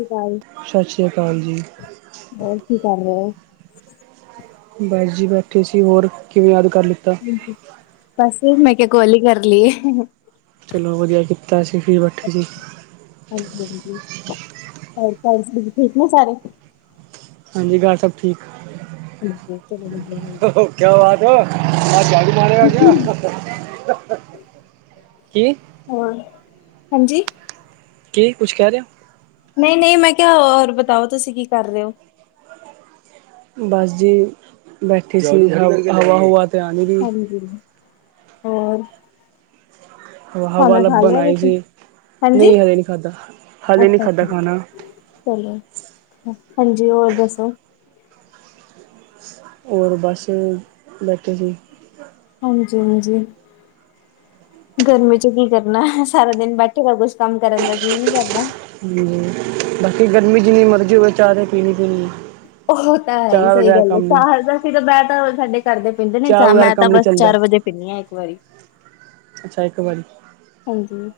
ਸਤਿ ਸ਼੍ਰੀ ਅਕਾਲ, ਸਤਿ ਸ੍ਰੀ ਅਕਾਲ ਜੀ। ਹੋਰ ਕੀ ਕਰ ਲ ਰਹੇ ਓ। ਬਸ ਜੀ ਬੈਠੇ ਸੀ ਹੋਰ ਕਿਵੇਂ ਯਾਦ ਕਰ ਲਿੱਤਾ। ਬਸ ਮੈਂ ਕਿਹਾ ਕਾਲ ਹੀ ਕਰ ਲਈਏ। ਚਲੋ ਵਧੀਆ ਕੀਤਾ ਅਸੀਂ ਫਿਰ ਬੈਠੇ ਸੀ। ਹਾਂਜੀ ਹਾਂ ਠੀਕ ਨੇ ਸਾਰੇ ਹਾਂਜੀ ਘਰ ਸਭ ਠੀਕ [inaudible] ਕਿਆ ਬਾਤ ਹੋ ਆ ਜਾੜੂ ਮਾਰੇਗਾ ਕਿਹਾ ਕੀ ਹਾਂ ਹਾਂਜੀ ਕੀ ਕੁਛ ਕਹਿ ਰਹੇ ਹੋ। ਨਹੀਂ -ਨਹੀਂ ਮੈਂ ਕਿਹਾ ਹੋਰ ਬਤਾਓ ਤੁਸੀਂ ਕੀ ਕਰ ਰਹੇ ਓ। ਬੱਸ ਜੀ ਬੈਠੀ ਸੀ ਹਵਾ ਹੁਵਾ ਤੇ ਆਂਦੀ ਨੀ, ਹਾਂਜੀ। ਹੋਰ ਹਵਾ, ਖਾਣਾ ਖਾ ਲੱਭਣ ਲਿਆ ਆਈ ਤੁਸੀਂ? ਸੀ। ਹਾਂਜੀ ਨਹੀਂ ਹਲੇੇ ਨੀ ਖਾਧਾ, ਹਾਲੇ ਨਹੀਂ ਅੱਛਾ ਖਾਧਾ ਅੱਛਾ। ਖਾਣਾ। ਚਲੋ, ਹਾਂਜੀ, ਹੋਰ ਦੱਸੋ? ਹੋਰ ਬਸ, ਬੈਠੇ ਸੀ। ਹਾਂਜੀ- ਹਾਂਜੀ ਗਰਮੀ ਚ, ਕੀ ਕਰਨਾ ਏ। ਸਾਰਾ ਦਿਨ ਬੈਠੀ ਦਾ, ਬਸ ਕੁਛ ਕੰਮ ਕਰਨ, ਦਾ ਜੀਅ ਨੀ ਕਰਦਾ। ਹੂੰ, ਬਾਕੀ ਗਰਮੀ, ਜਿੰਨੀ ਮਰਜ਼ੀ ਹੋਵੇ। ਚਾਹ ਤੇ ਪੀਣੀ- ਪੀਣੀ ਆ। ਉਹ ਤਾਂ ਹੈ ਹੀ। ਸਹੀ ਗੱਲ ਹੈ। ਚਾਹ ਤਾਂ ਮੈਂ ਤਾਂ ਸਾਡੇ ਘਰਦੇ ਪੈਂਦੇ ਨੇ ਚਾਹ। ਬਗੈਰ ਮੈਂ ਕੰਮ ਤਾਂ ਨਹੀਂ ਬਸ ਚੱਲਦਾ। ਚਾਰ ਵਜੇ, ਪੀਣੀ ਆ। ਇੱਕ ਵਾਰੀ। ਅੱਛਾ, ਇੱਕ ਵਾਰੀ। ਹਾਂਜੀ।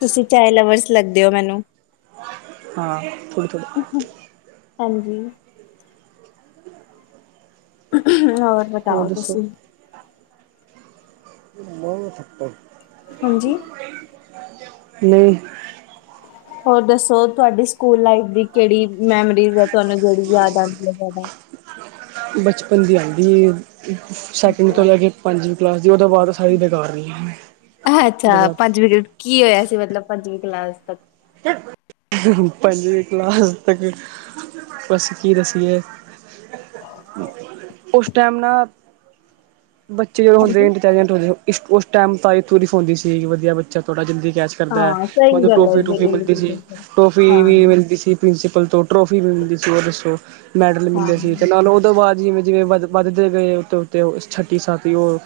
ਤੁਸੀਂ ਚਾਇ ਲਵਰਸ, ਲੱਗਦੇ ਹੋ, ਮੈਨੂੰ। ਹਾਂ, ਥੋੜੀ- ਥੋੜੀ। ਹਾਂਜੀ। ਹੋਰ ਬਤਾਓ ਤੁਸੀਂ? ਹੋਰ ਦੱਸੋ? ਹਾਂਜੀ। ਨਹੀਂ। ਹੋਰ ਦੱਸੋ? ਤੁਹਾਡੀ ਸਕੂਲ ਲਾਈਫ, ਦੀ ਕਿਹੜੀ ਮੈਮੋਰੀਜ਼ ਆ। ਤੁਹਾਨੂੰ ਬਹੁਤ ਜਿਹੜੀ, ਯਾਦ ਆਉਂਦੀ ਆ ਜਿਆਦਾ। ਬਚਪਨ ਦੀ ਆਉਂਦੀ। ਸੈਕਿੰਡ ਤੋਂ ਅੱਛਾ। ਲੈ ਕੇ ਪੰਜੁ। ਕਲਾਸ ਦੀ। ਉਹ ਤੋਂ ਬਾਅਦ ਸਾਰੀ ਬੇਕਾਰ ਰਹੀਂਆਂ, ਹਨ। ਉਹ ਤੋਂ ਅੱਛਾ ਬਾਅਦ। ਪੰਜਵੀਂ ਗ੍ਰੇਡ ਕੀ ਹੋਇਆ ਸੀ? ਮਤਲਬ ਪੰਜਵੀਂ ਕਲਾਸ। ਪੰਜਵੀਂ, ਕਲਾਸ ਤੱਕ। ਬਸ ਕੀ ਦੱਸੀਏ, ਉਸ ਟਾਈਮ ਨਾ। ਬੱਚੇ ਜਦੋਂ ਹੁੰਦੇ ਹਾਂਜੀ। ਇਨਟੈਲੀਜੈਂਟ, ਹੁੰਦੇ। ਉਸ ਟਾਈਮ ਤ ਤੂਰੀਫ਼ ਹੁੰਦੀ ਸੀਗੀ। ਵਧੀਆ ਬੱਚਾ ਤੁਹਾਡਾ, [unintelligible] ਜ਼ਿੰਦ ਕਹਿਚ ਕਰਦਾ ਹੈ। ਹਾਂ ਸਹੀ ਮਤਲਬ ਗੱਲ ਹੈ ਟੋਫੀ- ਟੁਫੀ ਮਿਲਦੀ ਬਿਲਕੁਲ ਸਹੀ ਸੀ। ਗੱਲ। ਟੋਫੀ ਹਾਂ ਵੀ ਮਿਲਦੀ ਸੀ। ਪ੍ਰਿੰਸੀਪਲ ਤੋਂ, ਟਰੋਫੀ ਮਿਲਦੀ ਸੀ। ਉਹ ਦੱਸੋ ਮੈਡਲ ਮਿਲਦੇ ਹਾਂ। ਸੀ। ਤੇ ਨਾਲੋ ਉਹਦੇ ਬਾਅਦ। ਜਿਵੇਂ- ਜਿਵੇਂ, ਵ ਵੱਦ ਦੇ ਗਏ। ਉੱਤੇ- ਉੱਤੇ। ਛੱਟੀ, ਸਤਵੀ ਉਹ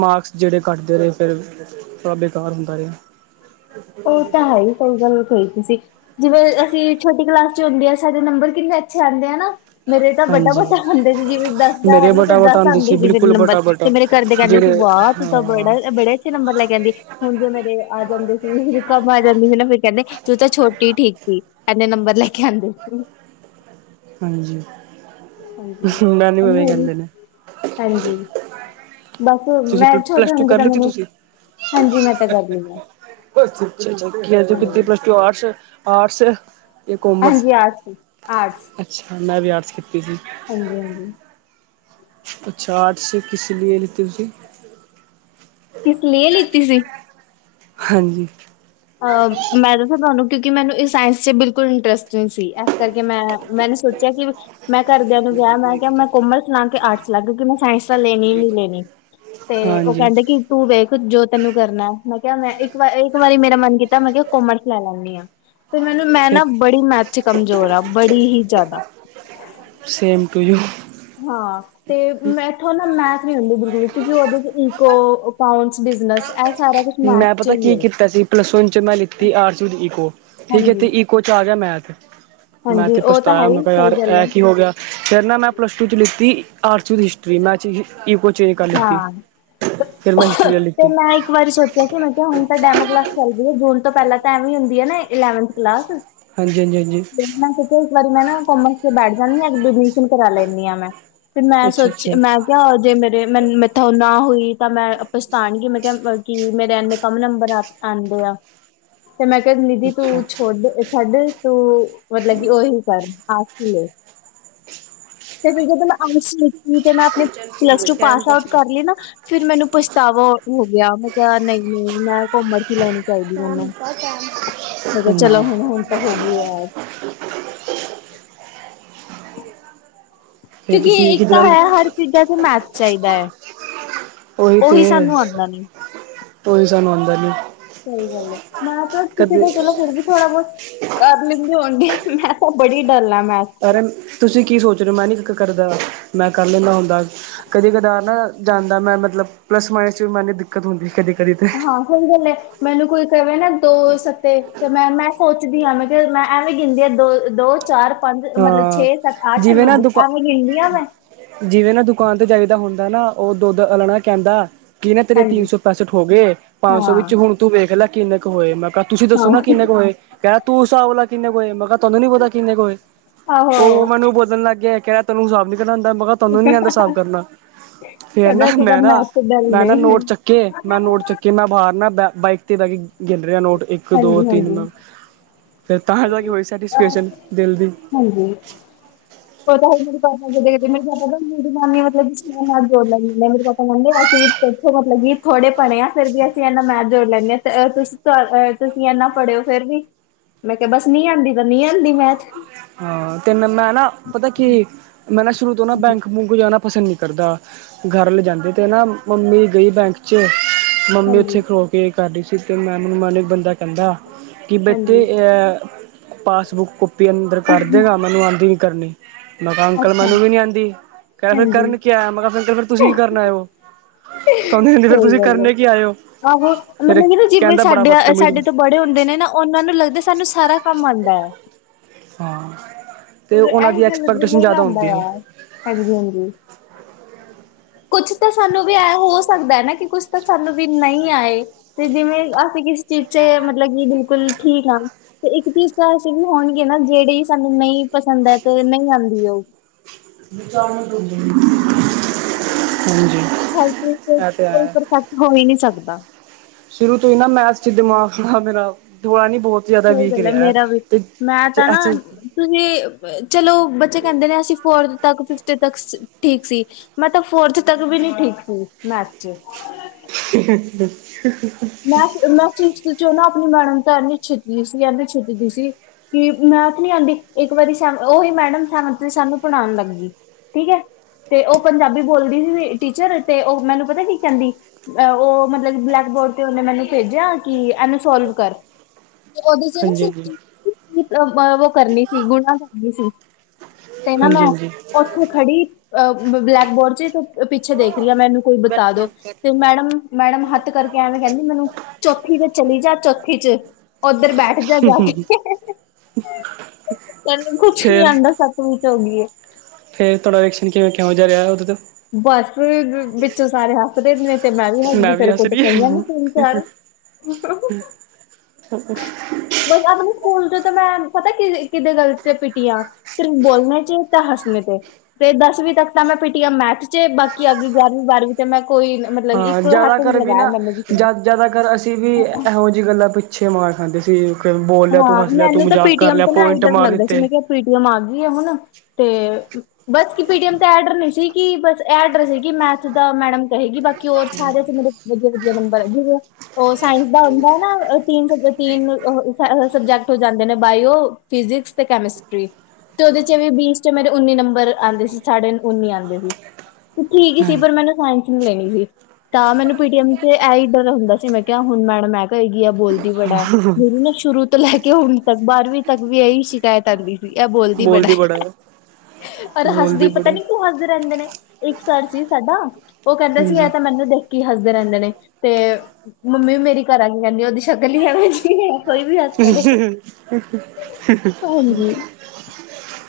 ਮਾਕਸ ਜਿਹੜੇ ਘੱਟਦੇ ਰਹੇ। ਫੇਰ ਥੋੜਾ, ਬੇਕਾਰ ਹੁੰਦਾ ਰਿਹਾ। ਉਹ ਤਾਂ, ਹੈ ਹੀ। ਸਹੀ ਗੱਲ, ਕਹੀ ਤੁਸੀਂ। ਜਿਵੇਂ ਅਸੀਂ, ਛੋਟੀ ਕਲਾਸ ਚ, ਹੁੰਦੇ ਆ। ਸਾਡੇ ਨੰਬਰ ਕਿੰਨੇ ਅੱਛੇ, ਆਉਂਦੇ ਆ ਨਾ। ਮੇਰੇ ਤਾਂ, ਬਟਾ- ਹਾਂਜੀ ਬਟਾ, ਆਉਂਦੇ ਸੀ। ਜਿਵੇਂ ਦੱਸ ਦਾ ਹੈ, ਮੇਰੇ ਨਾ ਤੇ ਬਟਾ ਬਟਾ ਦੱਸ ਹੁੰਦੇ ਆਉਂਦੇ ਸੀ। ਮੇਰੇ ਬਿਲਕੁਲ ਨੰਬਰ ਬਟਾ ਚ। ਤੇ ਬਟਾ ਮੇਰੇ, ਘਰਦੇ ਕਹਿੰਦੇ ਸੀ। ਜਿਹੜੇ ਵਾਹ ਤੂੰ ਤਾਂ, ਹਾਂ ਬੜਾ ਬੜੇ ਅੱਛੇ, ਨੰਬਰ ਲੈ ਆਉਂਦੀ। ਹੁਣ ਜੇ ਮੇਰੇ ਆ ਜਾਂਦੇ। ਕਮ ਆ ਜਾਂਦੀ ਸੀ। ਨਾ ਫੇਰ ਕਹਿੰਦੇ, ਤੂੰ ਤਾਂ ਛੋਟੀ ਠੀਕ ਸੀ। ਇੰਨੇ ਨੰਬਰ ਲੈ ਕੇ ਆਉਂਦੇ ਸੀ ਹਾਂਜੀ। ਹਾਂਜੀ [unintelligible] ਨਾਨੀ ਭਵੇਂ ਮੇਰੀ ਕਹਿੰਦੇ ਨੇ ਹਾਂਜੀ। ਬਸ ਤੁਸੀਂ ਮੈਂ, ਪਲੱਸ ਛੋਟੇ ਟੂ ਹੁੰਦੇ ਕਰ ਤਾਂ। ਲਿੱਤੀ ਮੈਨੂੰ ਤੁਸੀਂ ਹਾਂਜੀ, ਮੈਂ ਤਾਂ ਕਰਦੀ ਰਹੀ ਆ। ਅਛਾ- ਅਛਾ, [unintelligible] ਅੱਾ ਹਾਂਜੀ ਪਲਸ ਟੂ ਆਰਟਸ- ਆਰਟਸ। ਤੇ ਕੋਮਰਸ, ਹਾਂਜੀ ਆਰਟਸ ਆਰਟਸ ਅੱਛਾ ਮੈਂ ਵੀ, ਆਰਟਸ ਕੀਤੀ ਸੀ। ਹਾਂਜੀ- ਹਾਂਜੀ। ਅੱਛਾ, ਆਰਟਸ ਕਿਸ ਲਿਏ, ਲਿਤੀ ਤੁਸੀਂ? ਕਿਸ ਲਿਏ, ਲਿੱਤੀ ਸੀ! ਹਾਂਜੀ। ਅ ਮੈਂ ਦੱਸਾਂ ਤੁਹਾਨੂੰ, ਕਿਉਂਕਿ ਮੈਨੂੰ, ਇਹ ਸਾਇੰਸ ਚ, ਬਿਲਕੁਲ ਇੰਟਰਸਟ ਨਹੀਂ ਸੀ। ਇਸ ਕਰਕੇ ਮੈਂ ਮੈਨੇ ਸੋਚਿਆ ਕਿ ਮੈਂ ਘਰਦਿਆਂ ਨੂੰ ਕਿਆ। ਮੈਂ ਕਿਹਾ, ਮੈਂ ਕੋਮਰਸ ਲਾ, ਕੇ ਆਰਟਸ ਲਾ। ਕਿਉਂਕਿ ਮੈਂ ਸਾਇੰਸ ਤਾਂ, ਲੈਣੀ ਹੀ ਨਹੀਂ ਲੈਣੀ। ਤੇ ਉਹ ਹਾਂਜੀ ਕਹਿੰਦੇ, ਕਿ ਤੂੰ ਵੇਖ, ਜੋ ਤੈਨੂੰ ਕਰਨਾ। ਮੈਂ ਕਿਹਾ, ਮੈਂ ਇੱਕ ਵਾਰ। ਇੱਕ ਵਾਰੀ ਮੇ ਮਨ ਕੀਤਾ, ਮੈਂ ਕਿਹਾ ਕੋਮਰਸ ਲੈ ਲੈਂਦੀ ਆ। ਫੇਰ ਮੈਨੂੰ ਮੈਂ ਫਿਰ ਨਾ ਬੜੀ ਮੈਥ ਚ ਕਮਜ਼ੋਰ ਆ। ਬੜੀ ਹੀ ਜ਼ਿਆਦਾ। Same to, you. ਹਾਂ। ਤੇ ਮੈਂਥੋ ਨਾ, ਮੈ। ਨੀ ਹੁੰਦੀ ਬਿਲਕੁਲ। ਕਿਉਂਕਿ ਉਹਦੇ ਚ ਇਕੋ, ਅਕਾਊਂਟਸ, ਬਿਜਨਸ ਹੈ। ਮੈਂ ਪਤਾ ਕੀ ਕੀਤਾ ਸੀ। ਪਲੱਸ ਵਨ ਚ, ਮੈਂ ਲਿੱਤੀ ਆਰਟਸ ਵਿਦ ਇਕੋ, ਠੀਕ ਹੈ ਹਾਂਜੀ ਤੇ ਕੁਛ ਆ ਗਿਆ ਮੈਥ। ਮੈਂ ਹਾਂਜੀ ਤੇ ਉਹ ਤਾਂ ਹੈ ਪਛਤਾਇਆ, ਮੈਂ ਹੀ ਕਿਹਾ ਸਹੀ ਯਾਰ, ਗੱਲ ਹੈ ਇਹ ਕੀ ਹੋ ਗਿਆ। ਕੈਂਦਾ ਮੈਂ ਪਲੱਸ ਟੂ ਚ ਲਿੱਤੀ ਆਟਸ ਵਿੱਦ ਹਿਸਟਰੀ [unintelligible] ਈਕੋ ਚੇਂਜ ਕਾੱਰ ਲਿਤੀ, ਹਾਂ ਫੇਰ ਮੈਂ ਹਿਸਟਰੀ ਲੇ ਲਿਤੀ ਸੋਚੇਆ ਸੀ ਮੈਂ ਕੇਆ ਹੁਨ ਤਾਂ ਡੈਮੋ ਕਲਾਸ ਚੱਲਦੀ ਏ, ਜੂਨ ਤੋਂ ਪੈਲਾਂ ਤਾ ਐਵੇਂ ਈ ਹੁੰਦੀ ਏ ਨਾ ਇਲੇਵਂਥ ਕਲਾਸ ਹਾਂਜੀ, ਹਾਂਜੀ, ਹਾਂਜੀ। ਮੈਂ ਸੋਚੇਆ ਇਸ ਵਾਰੀ ਮੈਂ ਨਾ ਕੋਮਰਸ ਚ ਬੈਠ ਜਾਂਨੀ ਆ, ਐਡਮਿਸ਼ਨ ਕਰਾ ਲੈਂਨੀ ਆਂ ਮੈਂ ਫਿਰ ਮੈਂ ਅੱਛਾ ਸੋਚ ਅੱਛਾ ਮੈਂ ਕੇਆ ਜੇ ਮੇ ਮੇਨ ਮੈਥੋ ਨਾ ਹੋਈ ਤਾਂ ਮੈਂ ਪਛਤਾਨਗੀ ਮੈਂ ਕੇਆ ਕਿ ਮੇਰੇ ਏਨ ਕੰਮ ਨੰਬਰ ਆ ਆਂਦੇ ਆ, ਤੇ ਮੈਂ ਕੇਆ ਨਿਧੀ ਅੱਛਾ ਤੁ ਛੋਡ, ਛੱਡ ਤੂ ਮਤਲਕੀ ਓਹੀ ਕਾੱਰ ਆਖ਼ਰੀ ਏ। ਤੇ ਫੇਰ ਜਦੋਂ ਮੈਂ ਆਟਸ ਲੀ ਲਈ [unintelligible] ਨਾ ਫਿਰ ਮੈਨੂੰ ਪਛਤਾਵਾ ਹੋਗੇਆ, ਮੈਂ ਕੇਆ ਨਈ, ਨੀ ਮੈਂ ਨਾ ਕੋਰਸ ਈ ਲੈਣੀ ਚਾਈਦੀ ਮੈਨੂੰ, ਮੈ ਕੇਆ ਚਲੋ ਹਾਂਜੀ ਹੁਣ, ਹੁਣ ਤਾ ਹੋਗੇਆ। ਤੇ ਕਯੂਕਿ ਤੁਸੀਂ ਇੱਕ ਕਿਹਦੇ ਤਾਂ ਨਾਲ ਹੈ ਹਰ ਚੀਜ਼ਾਂ ਚ ਮੈਥ ਚਾਈਦਾ ਐ। ਓਈ ਤੇ, ਨੀ ਓਈ ਸਾਨੂੰ ਆਂਦਾ ਨੀ। ਸਈ ਗੱਲ ਏ, ਮੈਂ ਤੁਸੀਂ ਕਦੇ ਤਾ ਚਲੋ ਫੇਰ ਵੀ ਥੋੜਾ ਬੋਤ ਕਾੱਰ ਲਿਂਦੀ ਹੋਨਗੇ, ਮੈਂ ਤਾਂ ਬੜੀ ਡੱਲ ਮੈਂਥ ਅਰੇ ਤੁਸੀ ਕੀ ਸੋਚ ਰੇਓ ਮੈਂ ਨੀ ਕਰਦਾ, ਮੈਂ ਕਰ ਲੈਂਨਾ ਹੁੰਦਾ। ਕਦੀ ਕਦਾਰ ਨਾ ਜਾਂਦਾ ਮੈਂ ਮੱਤਲਬ ਪਲੱਸ ਮਾਇਨਸ ਚ ਵੀ ਮੈਨ ਦਿੱਕਤ ਹੁੰਦੀ ਕਦੇ, ਕਦੇ ਤੇ ਓਈ ਗੱਲ ਏ, ਮੈਨੂੰ ਕੋਈ ਕਵੇ ਨਾ ਦੋ ਸੱਤੇ ਤੇ ਮੈਂ, ਮੈਂ ਸੋਚਦੀ ਆਂ, ਮੈਂ ਫੇਰ ਮੈਂ ਐਵੇਂ ਗਿਨਦੀ ਆਂ। ਦੋ, ਦੋ ਚਾਰ ਪਾੰਜ ਮੱਤਲਬ ਹਾਂ ਛੇ, ਸਾੱਤ, ਆੱਠ, ਜਿਵੇਂ ਨੋ, ਨਾ ਦੇ ਦੁਕਾ ਐਵੇਂ ਗਿਨਦੀ ਆਂ, ਮੈਂ ਜਿਵੇਂ ਨਾ ਦੁਕਾਨ ਤੇ ਜਾਈਦਾ ਹੁੰਦਾ ਨਾ, ਓ ਦੋਧ ਆਲਾ ਨਾ ਕੈਂਦਾ। ਕਿ ਨਾ ਤੇਰੇ ਤਿੰਨ ਹਾਂਜੀ ਸੋ ਪੈਸਂਠ ਹੋਗੇ, ਹਾਂ ਪਾੰਸੋ ਵਿੱਚ ਹੁਣ ਤੂੰ ਵੇਖ ਲੇ ਕਿੰਨੇ ਕੁ ਹੋਏ, ਮੈਂ ਕਾ ਤੁਸੀਂ ਹਾਂ ਦੱਸੋ ਨਾ ਆਹੋ ਕਿੰਨੇ ਕੁ ਹੋਏ, ਕੈ ਤੂੰ ਹਿਸਾਬ ਲਾ ਕਿਨੇ ਕੁ ਹੋਏ, ਮੈਂ ਕਾ ਤਾਨੂੰ ਨੀ ਪਤਾ ਕਿੰਨੇ ਕੁ ਹੋਏ। ਓ ਆਹੋ ਮੈਨੂੰ ਬੋਲਨ ਲੱਗ ਗੇਆ ਕੈਆ ਤੈਨੂੰ ਸਾੱਬ ਨੀ ਦੇਨਾ ਆਂਦਾਂ, ਮੈਂ ਕ ਤਾਨੂੰ ਨੀ ਆਂਦਾ ਸਾਬ ਕਰਨਾ, ਫੇਰ ਨਾ ਕਦੇ ਅਸੀਂ ਤਾਂ ਮੈਂ ਨਾ, ਮੈਥ ਦੇ ਡਰ ਮੈਂ ਨਾ ਗਏ ਨੋਟ ਹਾਂ ਚੱਕੇ ਮੈਂ ਨੋਟ ਚੱਕੇ ਮੈਂ ਬਾਹਰ ਨਾ ਬਾ ਬਾਈਕ ਤੇ ਬੈਕੇ ਗਿਣ ਰੇਆ ਨੋਟ, ਇੱਕ, ਦੋ, ਹਾਂਜੀ ਤਿੰਨ, ਹਾਂਜੀ ਮੈਂ ਫੇਰ ਤਾਂ ਜਾ ਕੇ ਹੋਈ ਸੈਟੀਸਫੈਸ਼ਨ, ਦਿਲ ਦੀ [unintelligible] ਓਥੇ ਮਤਲਬ ਕਿ ਥੋੜੇ ਪੜੇ ਆ ਫੇਰ ਵੀ ਅਸੀ ਐਨਾ ਮੈਥ ਜੋੜ ਲੈਂਨੇ ਆ, ਅ ਤੁਸੀ [unintelligible] ਤੁਸੀ ਐਨਾ ਪੜੇ ਓ ਫੇਰ ਵੀ, ਮੈਂ ਕੇਆ ਬੱਸ ਨੀ ਆਂਦੀ ਤਾ ਨੀ ਆਂਦੀ ਮੈਥ। ਹਾਂ, ਤੇੈਨ ਮੈਂ ਨਾ ਪਤਾ ਕੀ, ਮੈਂ ਨਾ ਸ਼ੁਰੂ ਤੋ ਨਾ ਬੈਂਕ, ਬੂਂਕ ਜਾਨਾ ਪਸੰਦ ਨੀ ਕਰਦਾ, ਘੱਰ ਲਜਾਂਦੇ ਤੇ ਨਾ ਮੰਮੀ ਗਈ ਬੈਂਕ ਚ ਮੰਮੀ ਹਾਂਜੀ ਉੱਥੇ ਖਲੋ ਕੇ ਕਰ ਰੀ ਸੀ, ਤੇ ਮੈਂ ਮਮਾ ਨੂੰ ਏਕਦਮ ਜਾਕੇ ਕੈਂਦਾ, ਕਿ ਬੇਟੇ ਹਾਂਜੀ ਏਐ ਪਾਸਬੁੱਕ ਕੋਪੀ ਅੰਦਰ ਕਰਦੇਗਾ। ਮੈਨੂੰ ਆਂਦੀ ਨੀ ਕਰਨੀ। ਮੈਂ ਕਾ ਅੰਕਲ ਅੱਛਾ ਮੈਨੂੰ ਵੀ ਨੀ ਆਂਦੀ, ਕੈਹ ਫੇਰ ਹਾਂਜੀ ਕਰਨ ਕੀ ਆਯਾ ਮੈਂ ਕਾ ਫੇਰ ਅੰਕਲ ਫੇਰ ਤੁਸੀ ਕੀ ਕਰਨ ਆਏ ਓ। [unintelligible] ਸਹੀ ਤੁਸੀ ਗੱਲ ਹੈ ਕਰਨ ਕੀ ਆਏ ਓ। ਆਹੋ ਮਤਲਬ ਕੀ ਨਾ ਜਿਵੇਂ ਸਾਡੇ ਆ, ਸਾਡੇ ਤੋ ਬੜੇ ਹੁੰਦੇ ਨੇ ਨਾ ਓਨਾਂ ਨੂੰ ਲੱਗਦਾ ਸਾਨੂੰ ਸਾਰਾ ਕੰਮ ਆਂਦਾ। ਹਾਂ, ਤੇ ਓਨਾਂ ਦੀ ਐਕਸਪਰ ਤੇ ਨਈ ਆਂਦਾ ਯਾਰ। ਹਾਂਜੀ, ਹਾਂਜੀ। ਕੁੱਛ ਤਾਂ ਸਾਨੂੰ ਵੀ ਐਂ ਹੋ ਸਕਦਾ ਨਾ, ਕੀ ਕੁੱਛ ਤਾ ਸਾਨੂੰ ਵੀ ਨਈ ਆਏ। ਤੇ ਜਿਵੇਂ ਅਸੀ ਕਿਸੀ ਚੀਜ਼ ਚ ਮੱਤਲਬ ਕਿ ਬਿਲਕੁੱਲ ਠੀਕ ਹਾਂ। ਤੇ ਇੱਕ ਚੀਜ਼ ਤਾਂ ਐਸੀ ਵੀ ਹੋਣਗੇ ਨਾ, ਜੇੜੀ ਸਾਨੂੰ ਨਈ ਪਸੰਦ ਐ ਤੇ ਨਈ ਆਂਦੀ ਓ। [unintelligible] ਹਾਂਜੀ। ਹੇਲਪ ਲਈ ਕੋਈ, ਇਹ ਤੇ ਕੋਈ ਹੈ। ਪਰਫੈਕਟ ਹੋ ਹੀ ਨੀ ਸਕਦਾ। ਸ਼ੁਰੂ ਤੋਂ ਨਾ ਮੈਥ ਚ ਦਿਮਾਗ ਹਾਂ ਮੇਰਾ, ਵਾਨੀ ਬੋਤ ਸਈ ਗੱਲ ਐ ਮੇਰਾ ਵੀ, ਮੈਂ ਤਾ ਨਾ ਅੱਛਾ ਤੁਸੀਂ ਚਲੋ ਬੱਚੇ ਕਹਿੰਦੇ ਨੇ ਅਸੀਂ ਫੋਰਥ ਤੱਕ ਫਿਫਥ ਤੱਕ ਠੀਕ ਸੀ ਮੈਂ ਤਾਂ ਫੋਰਥ ਤੱਕ ਵੀ ਨੀ ਠੀਕ ਸੀ ਮੈਥ ਚੱ [unintelligible] ਹਹਹ ਮੈਂ ਫਿਫਤ ਚੱ ਆਪਣੀ ਮੈਡਮ ਤਾਂ ਇੰਨੀ ਛਿੱੱਤਦੀ ਸੀ ਐਨੀ ਛਿੱਤਦੀ ਸੀ ਕੀ ਮੈਥ ਨੀ ਆਉਂਦੀ ਇੱਕ ਵਾਰੀ ਸਾਨੁੰ ਉਹੀ ਮੈਡਮ ਸਾਨੂੰ ਪੜ੍ਹਾਉਣ ਲੱਗ ਗਈ ਠੀਕ ਹੈ ਤੇ ਉਹ ਪੰਜਾਬੀ ਬੋਲਦੀ ਸੀ ਟੀਚਰ ਤੇ ਉਹ ਮੈਨੂੰ ਪਤਾ ਕੀ ਕਹਿੰਦੀ ਅਆ ਉਹ ਮੱਤਲਬ ਬਲੈਕਬੋਰਡ ਤੇ ਉਹਨੇ ਮੈਨੂੰ ਭੇਜਿਆ ਕਿ ਇਹਨੂੰ ਸੋਲਵ ਕਰ ਉਹਦੇ ਚੱ ਹਾਂਜੀ ਨਾ ਹਾਂਜੀ ਉਹ ਕਰਨੀ ਸੀ ਗੁਣਾ ਕਰਨੀ ਸੀ ਤੇ ਨਾ ਮੈਂ ਹਾਂਜੀ ਹਾਂਜੀ ਉੱਥੇ ਖੜੀ ਅਹ ਬਲੈਕ ਬੋਰਡ ਚੱ ਉਹ ਪਿੱਛੇ ਦੇਖ ਰਹੀ ਆ ਮੈਨੂੰ ਕੋਈ ਬੱਤਾ ਦੋ ਤੇ ਮੈਡਮ ਮੈਡਮ ਹੱਥ ਕਰਕੇ ਮੇਡਮ ਕਹਿੰਦੀ ਮੈਨੂੰ ਚੌਥੀ ਵਿੱਚ ਚਲੀ ਜਾ ਚੌਥੀ ਚੱ ਉੱਧਰ ਬੈਠ ਜਾ ਜਾ ਕੇ ਤੈਨੂੰ ਕੁੱਛ ਨੀ ਫੇਰ ਆਉਂਦਾ ਸੱਭ ਚ ਹੋ ਗਈਏ [unintelligible] ਫੇਰ ਤੁਹਾਡਾ ਐਕਸ਼ਨ ਕਿਵੇ, ਕੇਹੋਜਾ ਰਿਹਾ ਉਹਦੇ ਤੋ। ਬਸ ਵੇ ਵਿੱਚ, ਸਾਰੇ ਹੱਸਦੇਿੰਦੇ, ਨੇ ਤੇ ਮੈਂ ਵੀ ਹਸਦੀ, ਫਿਰ ਹੱਸ ਕੁਟ ਰਹੀ ਪਈਆਂ ਨੀ ਹਾਂ ਤਿੰਨ ਚਾਰ, ਹੂੰ, ਹੂੰ ਬਸ ਆਪਣੇ ਸਕੂਲ ਤੇ ਤਾਂ, ਮੈਂ ਪਤਾ ਕਿਦੇ ਗੱਲ ਤੇ ਪਿਟੀ ਆ, ਫਿਰ ਬੋਲਣੇ ਚੇ ਤਾਂ ਹੱਸਣੇ ਤੇ, ਤੇ ਦਸਵੀਂ ਤੱਕ ਤਾਂ ਮੈਂ ਪੀਟੀ ਹਾ ਮੈਥ ਚੇ ਬਾਕੀ ਅਗਲੀ ਗਿਆਰਵੀਂ ਬਾਰਵੀਂ ਤੇੇ ਮੈਂ ਕੋਈ, ਮਤਲਬ ਹਾਂ ਇੱਕ ਜਿਆਦਾ ਹੱਥ ਕਰ ਨੀ ਵੀ ਲਗਾਇਆ ਨਾ, ਮੈਨੂੰ ਕਿਸੇ ਜਿਆਦਾ, ਨੇ। ਜਿਆਦਾ ਕਰ ਅਸੀਂ ਵੀ ਇਹੋ ਜਿਹੀ ਗੱਲਾਂ ਪੁਿੱਛ ਅੱਛੇ ਮਾਰਕ ਆਂਦੇ ਸੀ, ਫਿਰ ਬੋਲ ਲਿਆ, ਤੂੰ ਹਾਂ ਹੱਸ ਲਿਆ, ਤੂੰ ਮਜ਼ਾਕ ਕਰ ਲਿਆ, ਪੁਆਇੰਟ ਮਾਰ ਦਿੱਤੇ। ਪੀ-ਟੀ-ਐੱਮ ਆ ਗਈ ਹੈ। ਹੁਣ, ਤੇ ਬਸ ਕੀ ਪੀ-ਟੀ-ਐੱਮ ਤੇ ਐਡ ਨ ਸੀ ਕਿ, ਬਸ ਇਹਡ ਸੀ ਮੈਥ ਦਾ ਮੈਡਮ ਕਹੇਗੀ ਬਾਕੀ ਕਿ ਹੋਰ ਸਾਰੇ, ਵਧਿਆ, ਵਧਿਆ ਨੰਬਰ ਹੇ ਜਿਵੇ, ਉਹ ਸਾਇੰਸ ਦਾ ਹੁੰਦਾ ਹੇ ਨਾ ਤਿੰਨ ਸੁਬਜੈਕਟ, ਤਿੰਨ, ਹੋ ਐਹੋ ਸੁਬਜੈਕਟ ਹੋ ਜਾਂਦੇ ਨੇ ਬਾਇਓ, ਫਿਜ਼ਿਕਸ ਤੇ ਕੈਮਿਸਟਰੀ। ਤੇ ਉਹਦੇ ਚ ਬੀਸ ਚ ਮੇਰੇ ਉੱਨੀ ਨੰਬਰ ਆਉਂਦੇ ਸੀ, ਸਾਡੇ ਉੱਨੀ ਆਉਂਦੇ ਸੀ। ਠੀਕ ਹੀ ਸੀ, ਪਰ ਮੈਨੂੰ ਸਾਇੰਸ ਲੈਣੀ ਸੀ, ਤਾਂ ਮੈਨੂੰ ਪੀ-ਟੀ-ਐੱਮ ਤੇ ਏਹੀ ਡਰ ਹੁੰਦਾ ਸੀ, ਮੈਂ ਕਿਹਾ ਹੁਣ ਮੈਡਮ ਐਹ ਕਹੇਗੀ ਇਹ ਬੋਲਦੀ, ਬੜਾ, ਮੇਰੀ ਨਾ ਸ਼ੁਰੂ ਤੋਂ ਲੈ ਕੇ ਹੁਣ ਤੱਕ, ਬਾਰਵੀਂ ਤੱਕ ਵੀ, ਏਹੀ ਸ਼ਿਕਾਇਤ ਆਂਦੀ। ਇਹ ਬੋਲਦੀ ਬੜਾ ਹੈ, ਤੇ ਪਰ ਹੱਸਦੀ ਬੋਲਦੀ ਬੜਾ ਪਤਾਨੀ ਕਿਉਂ ਹੱਸਦੇ ਰਹਿੰਦੇ ਨੇ। ਇੱਕ ਸਰ ਸੀ ਸਾਡਾ, ਉਹ ਕਹਿੰਦਾ ਸੀ ਇਹ ਹਾਂਜੀ ਤਾਂ ਮੈਨੂੰ ਦੇਖ ਕੀ ਹੱਸਦੇ ਰਹਿੰਦੇ ਨੇ। ਤੇ, ਮੰਮੀ ਵੀ ਮੇਰੀ ਘਰ ਆਕੇ ਕੇਹਿਂਦੀ ਨੇ ਕੀ ਉਹਦੀ ਸ਼ਕਲ ਹੀ ਐਹੋਜੀ ਹੈ। ਕੋਈ ਵੀ ਹੱਸ ਪੜ੍ਹੇ, ਹਾਂਜੀ।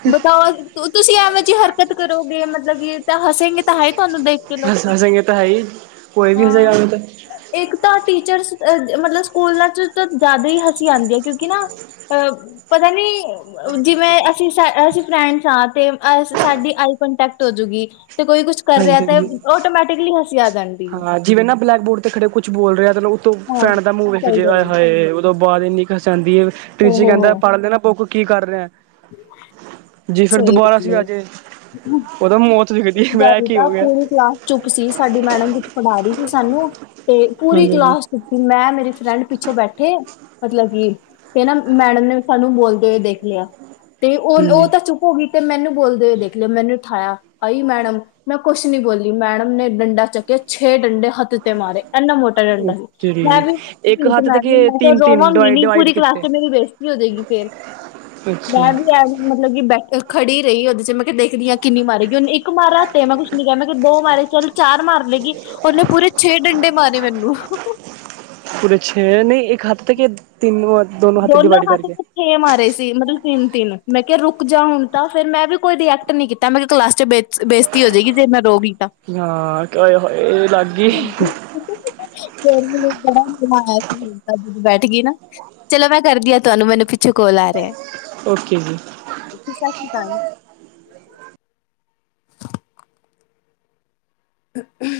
ਬਤਾੳ, ਤੁਸੀਂ ਐਵੇਂ ਜਿਹੀ ਹਰਕਤ ਕਰੋਗੇ, ਮਤਲਬ ਕੀ ਤਾਂ ਹਸੇਗੇ ਤਾਂ ਹੈ, ਹੀ ਤੁਹਾਨੂੰ ਦੇਖ ਕੇ ਲੋਕੀ, ਹੱਸਾਂਗੇ ਤਾਂ ਹੈ ਹੀ ਕੋਈ ਵੀ ਹਾਂ। ਹੱਸੇਗਾ ਤਾਂ ਇੱਕ ਤਾਂ ਟੀਚਰ, ਮਤਲਬ ਸਕੂਲਾਂ ਚ ਤਾਂ ਜਿਆਦਾ ਹੀ ਹਾੱਸੀ ਆਂਦੀ ਆ, ਕਿਉਂਕਿ ਨਾ, ਪਤਾ ਨਹੀ ਜਿਵੇਂ ਅਸੀਂ, ਸ ਅਸੀਂ ਫਰੈਂਡ ਚੈਟ ਤੇ ਸਾਡੀ ਆਈ ਕੋਂਟੈਕਟ ਹੋਜੂਗੀ, ਤੇ ਕੋਈ ਕੁਛ ਕਰ ਰਿਹਾ ਹਾਂਜੀ ਤੇ ਹਾਂਜੀ ਆਟੋਮੈਟਿਕ ਪਿੱਗਲੀ ਹਸੀਂ ਆਜਾਂਗੀ। ਹਾਂ ਜਿਵੇਂ ਨਾ ਬਲੈਕਬੋਰਡ ਤੇ ਖੜੇ ਕੁਛ ਬੋਲ ਰਿਹਾ, ਉਤੋਂ ਹਾਂ ਫੈਣ ਦਾ ਮੂਹ ਵਿਖ ਸਹੀ ਜਾਯੇ, ਆਏ ਗੱਲ ਹੈ ਹਾਏ। ਤੋਂ ਬਾਅਦ ਇੰਨੀ ਹਸਾਂਦੀ ਹੈ, ਉਹ ਤੀਜੀ ਹੋ ਹੋ ਕਹਿੰਦਾ ਪੜ੍ਹ ਲੈ ਨਾ ਪੂਕ ਕੀ ਕਰ ਰਿਹਾ। ਜੀ ਫਿਰ ਸਹੀ ਦੁਬਾਰਾ ਗੱਲ ਸੀ ਆਜੇ, ਹੈ ਉਹਦੋਂ ਮੌਤ ਦਿਖਦੀ, ਇਸ ਮੈਂ ਏਹ ਵਾਰੀ ਕੀ ਹੋ ਤਾਂ ਗਿਆ। ਪੂਰੀ ਕਲਾਸ ਚੁੱਪ ਸੀ, ਸਾਡੀ ਮੈਡਮ ਕੁਝ ਪੜ੍ਹਾ ਰਹੀ ਸੀ ਸਾਨੂੰ, ਤੇ ਪੂਰੀ ਹਾਂਜੀ ਹਾਂਜੀ। ਕਲਾਸ ਚੁੱਪ ਮੈਂ, ਮੇਰੀ ਫਰੈਂਡ ਪਿੱਛੋਂ ਬੈਠੇ, ਮਤਲਬ ਕਿ ਤੇ ਨਾ ਮੈਡਮ ਨੇ, ਸਾਨੂੰ ਬੋਲਦੇ ਹੋਏ ਦੇਖ ਲਿਆ। ਤੇ ਉਹ-ਉਹ ਹਾਂਜੀ। ਤਾਂ ਚੁੱਪ ਹੋ ਗਈ, ਤੇ ਮੈਨੂੰ ਬੋਲਦੇ, ਹੋਏ ਦੇਖ ਲਿਯਾ, ਮੈਨੂੰ ਉਠਾਇਆ ਆਈ ਮੈਡਮ ਮੈਂ ਕੁਛ ਨੀ ਬੋਲੀ, ਮੈਡਮ ਨੇ ਡੰਡਾ ਚੱਕਿਆ ਛੇ ਡੰਡੇ ਹੱਥ ਤੇ ਮਾਰੇ। ਇੰਨਾ ਮੋਟਾ ਡੰਡਾ ਉਹ ਸੀ, ਮੈਂ ਤੇਰੀ ਵੀ ਇੱਕ ਢੀਠ, ਹੱਥ ਮੈਂ ਤੇ ਕੇ ਕਿਹਾ ਤਿੰਨ ਤਿੰਨ ਰੋਵਾਂਗੀ ਡਿਵਾਈਡ ਨੀ ਡਿਵਾਈਡ ਪੂਰੀ ਕਲਾਸ ਕੀਤੇ। ਚ ਮੇਰੀ ਬੇਇੱਜ਼ਤੀ ਕੀ ਹੋਜੇਗੀ ਫੇਰ। ਅੱਛਾ ਮੈਂ ਵੀ, ਇਹ ਮਤਲੱਬ ਕੀ ਬੈਠ-ਖੜੀ ਰਹੀ, ਉਹਦੈ ਚ ਮੈਂ ਕਿਹਾ, ਦੇਖਦੀ ਹਾਂ ਕਿੰਨੀ ਮਾਰੇਗੀ, ਉਹਨੇ ਇੱਕ ਇੱਕ ਮਾਰਿਆ ਤੇ ਮੈਂ ਕੁਝ ਨਹੀਂ ਕਿਹਾ, ਮੈਂ ਕਿਹਾ, ਦੋ ਮਾਰੇ ਚੱਲ ਚਾਰ ਵੀ ਮਾਰ ਲੇਗੀ। ਉਹਨੇ ਪੂਰੇ ਛੇ, ਡੰਡੇ ਮਾਰੇ ਮੈਨੂੰ। ਪੁਰੇ ਛੇ ਨਹੀਂ ਇੱਕ ਹੱਥ ਤੇ ਕੇ ਤਿੰਨ ਵਾਰ ਦੋਨੋ ਹੱਥ ਤੇ ਛੇ ਮਾਰੇ ਸੀ, ਮਤਲਬ ਤਿੰਨ-ਤਿੰਨ, ਮੈਂ ਕਿਹਾ ਰੁਕ ਜਾ ਹੁਣ ਤਾਂ, ਫਿਰ ਮੈਂ ਵੀ ਕੋਈ ਰਿਐਕਟ ਨਹੀ ਕੀਤਾ, ਮੈਂ ਕਿਹਾ ਕਲਾਸ ਚ ਬੇਇੱਜ਼ਤੀ ਬੇਸਤੀ ਹੋ ਜਾਏਗੀ ਜੇ ਮੈਂ ਰੋ ਗਈ ਤਾਂ। ਹਾਂ, ਓਏ-ਹੋਏ ਲੱਗ ਗਈ। [unintelligible] ਬੈਠ ਗੀ ਨਾ। ਚਲੋ ਮੈਂ ਕਰਦੀ ਹਾਂ, ਤੁਹਾਨੂੰ ਮੈਨੂੰ ਪਿੱਛੋ ਕੋਲ ਆ ਰਿਹਾ। ਓਕੇ ਜੀ। ਓਕੇ, ਸਤਿ ਸੀ਼੍ ਅਕਾਲ। ਹਮਮ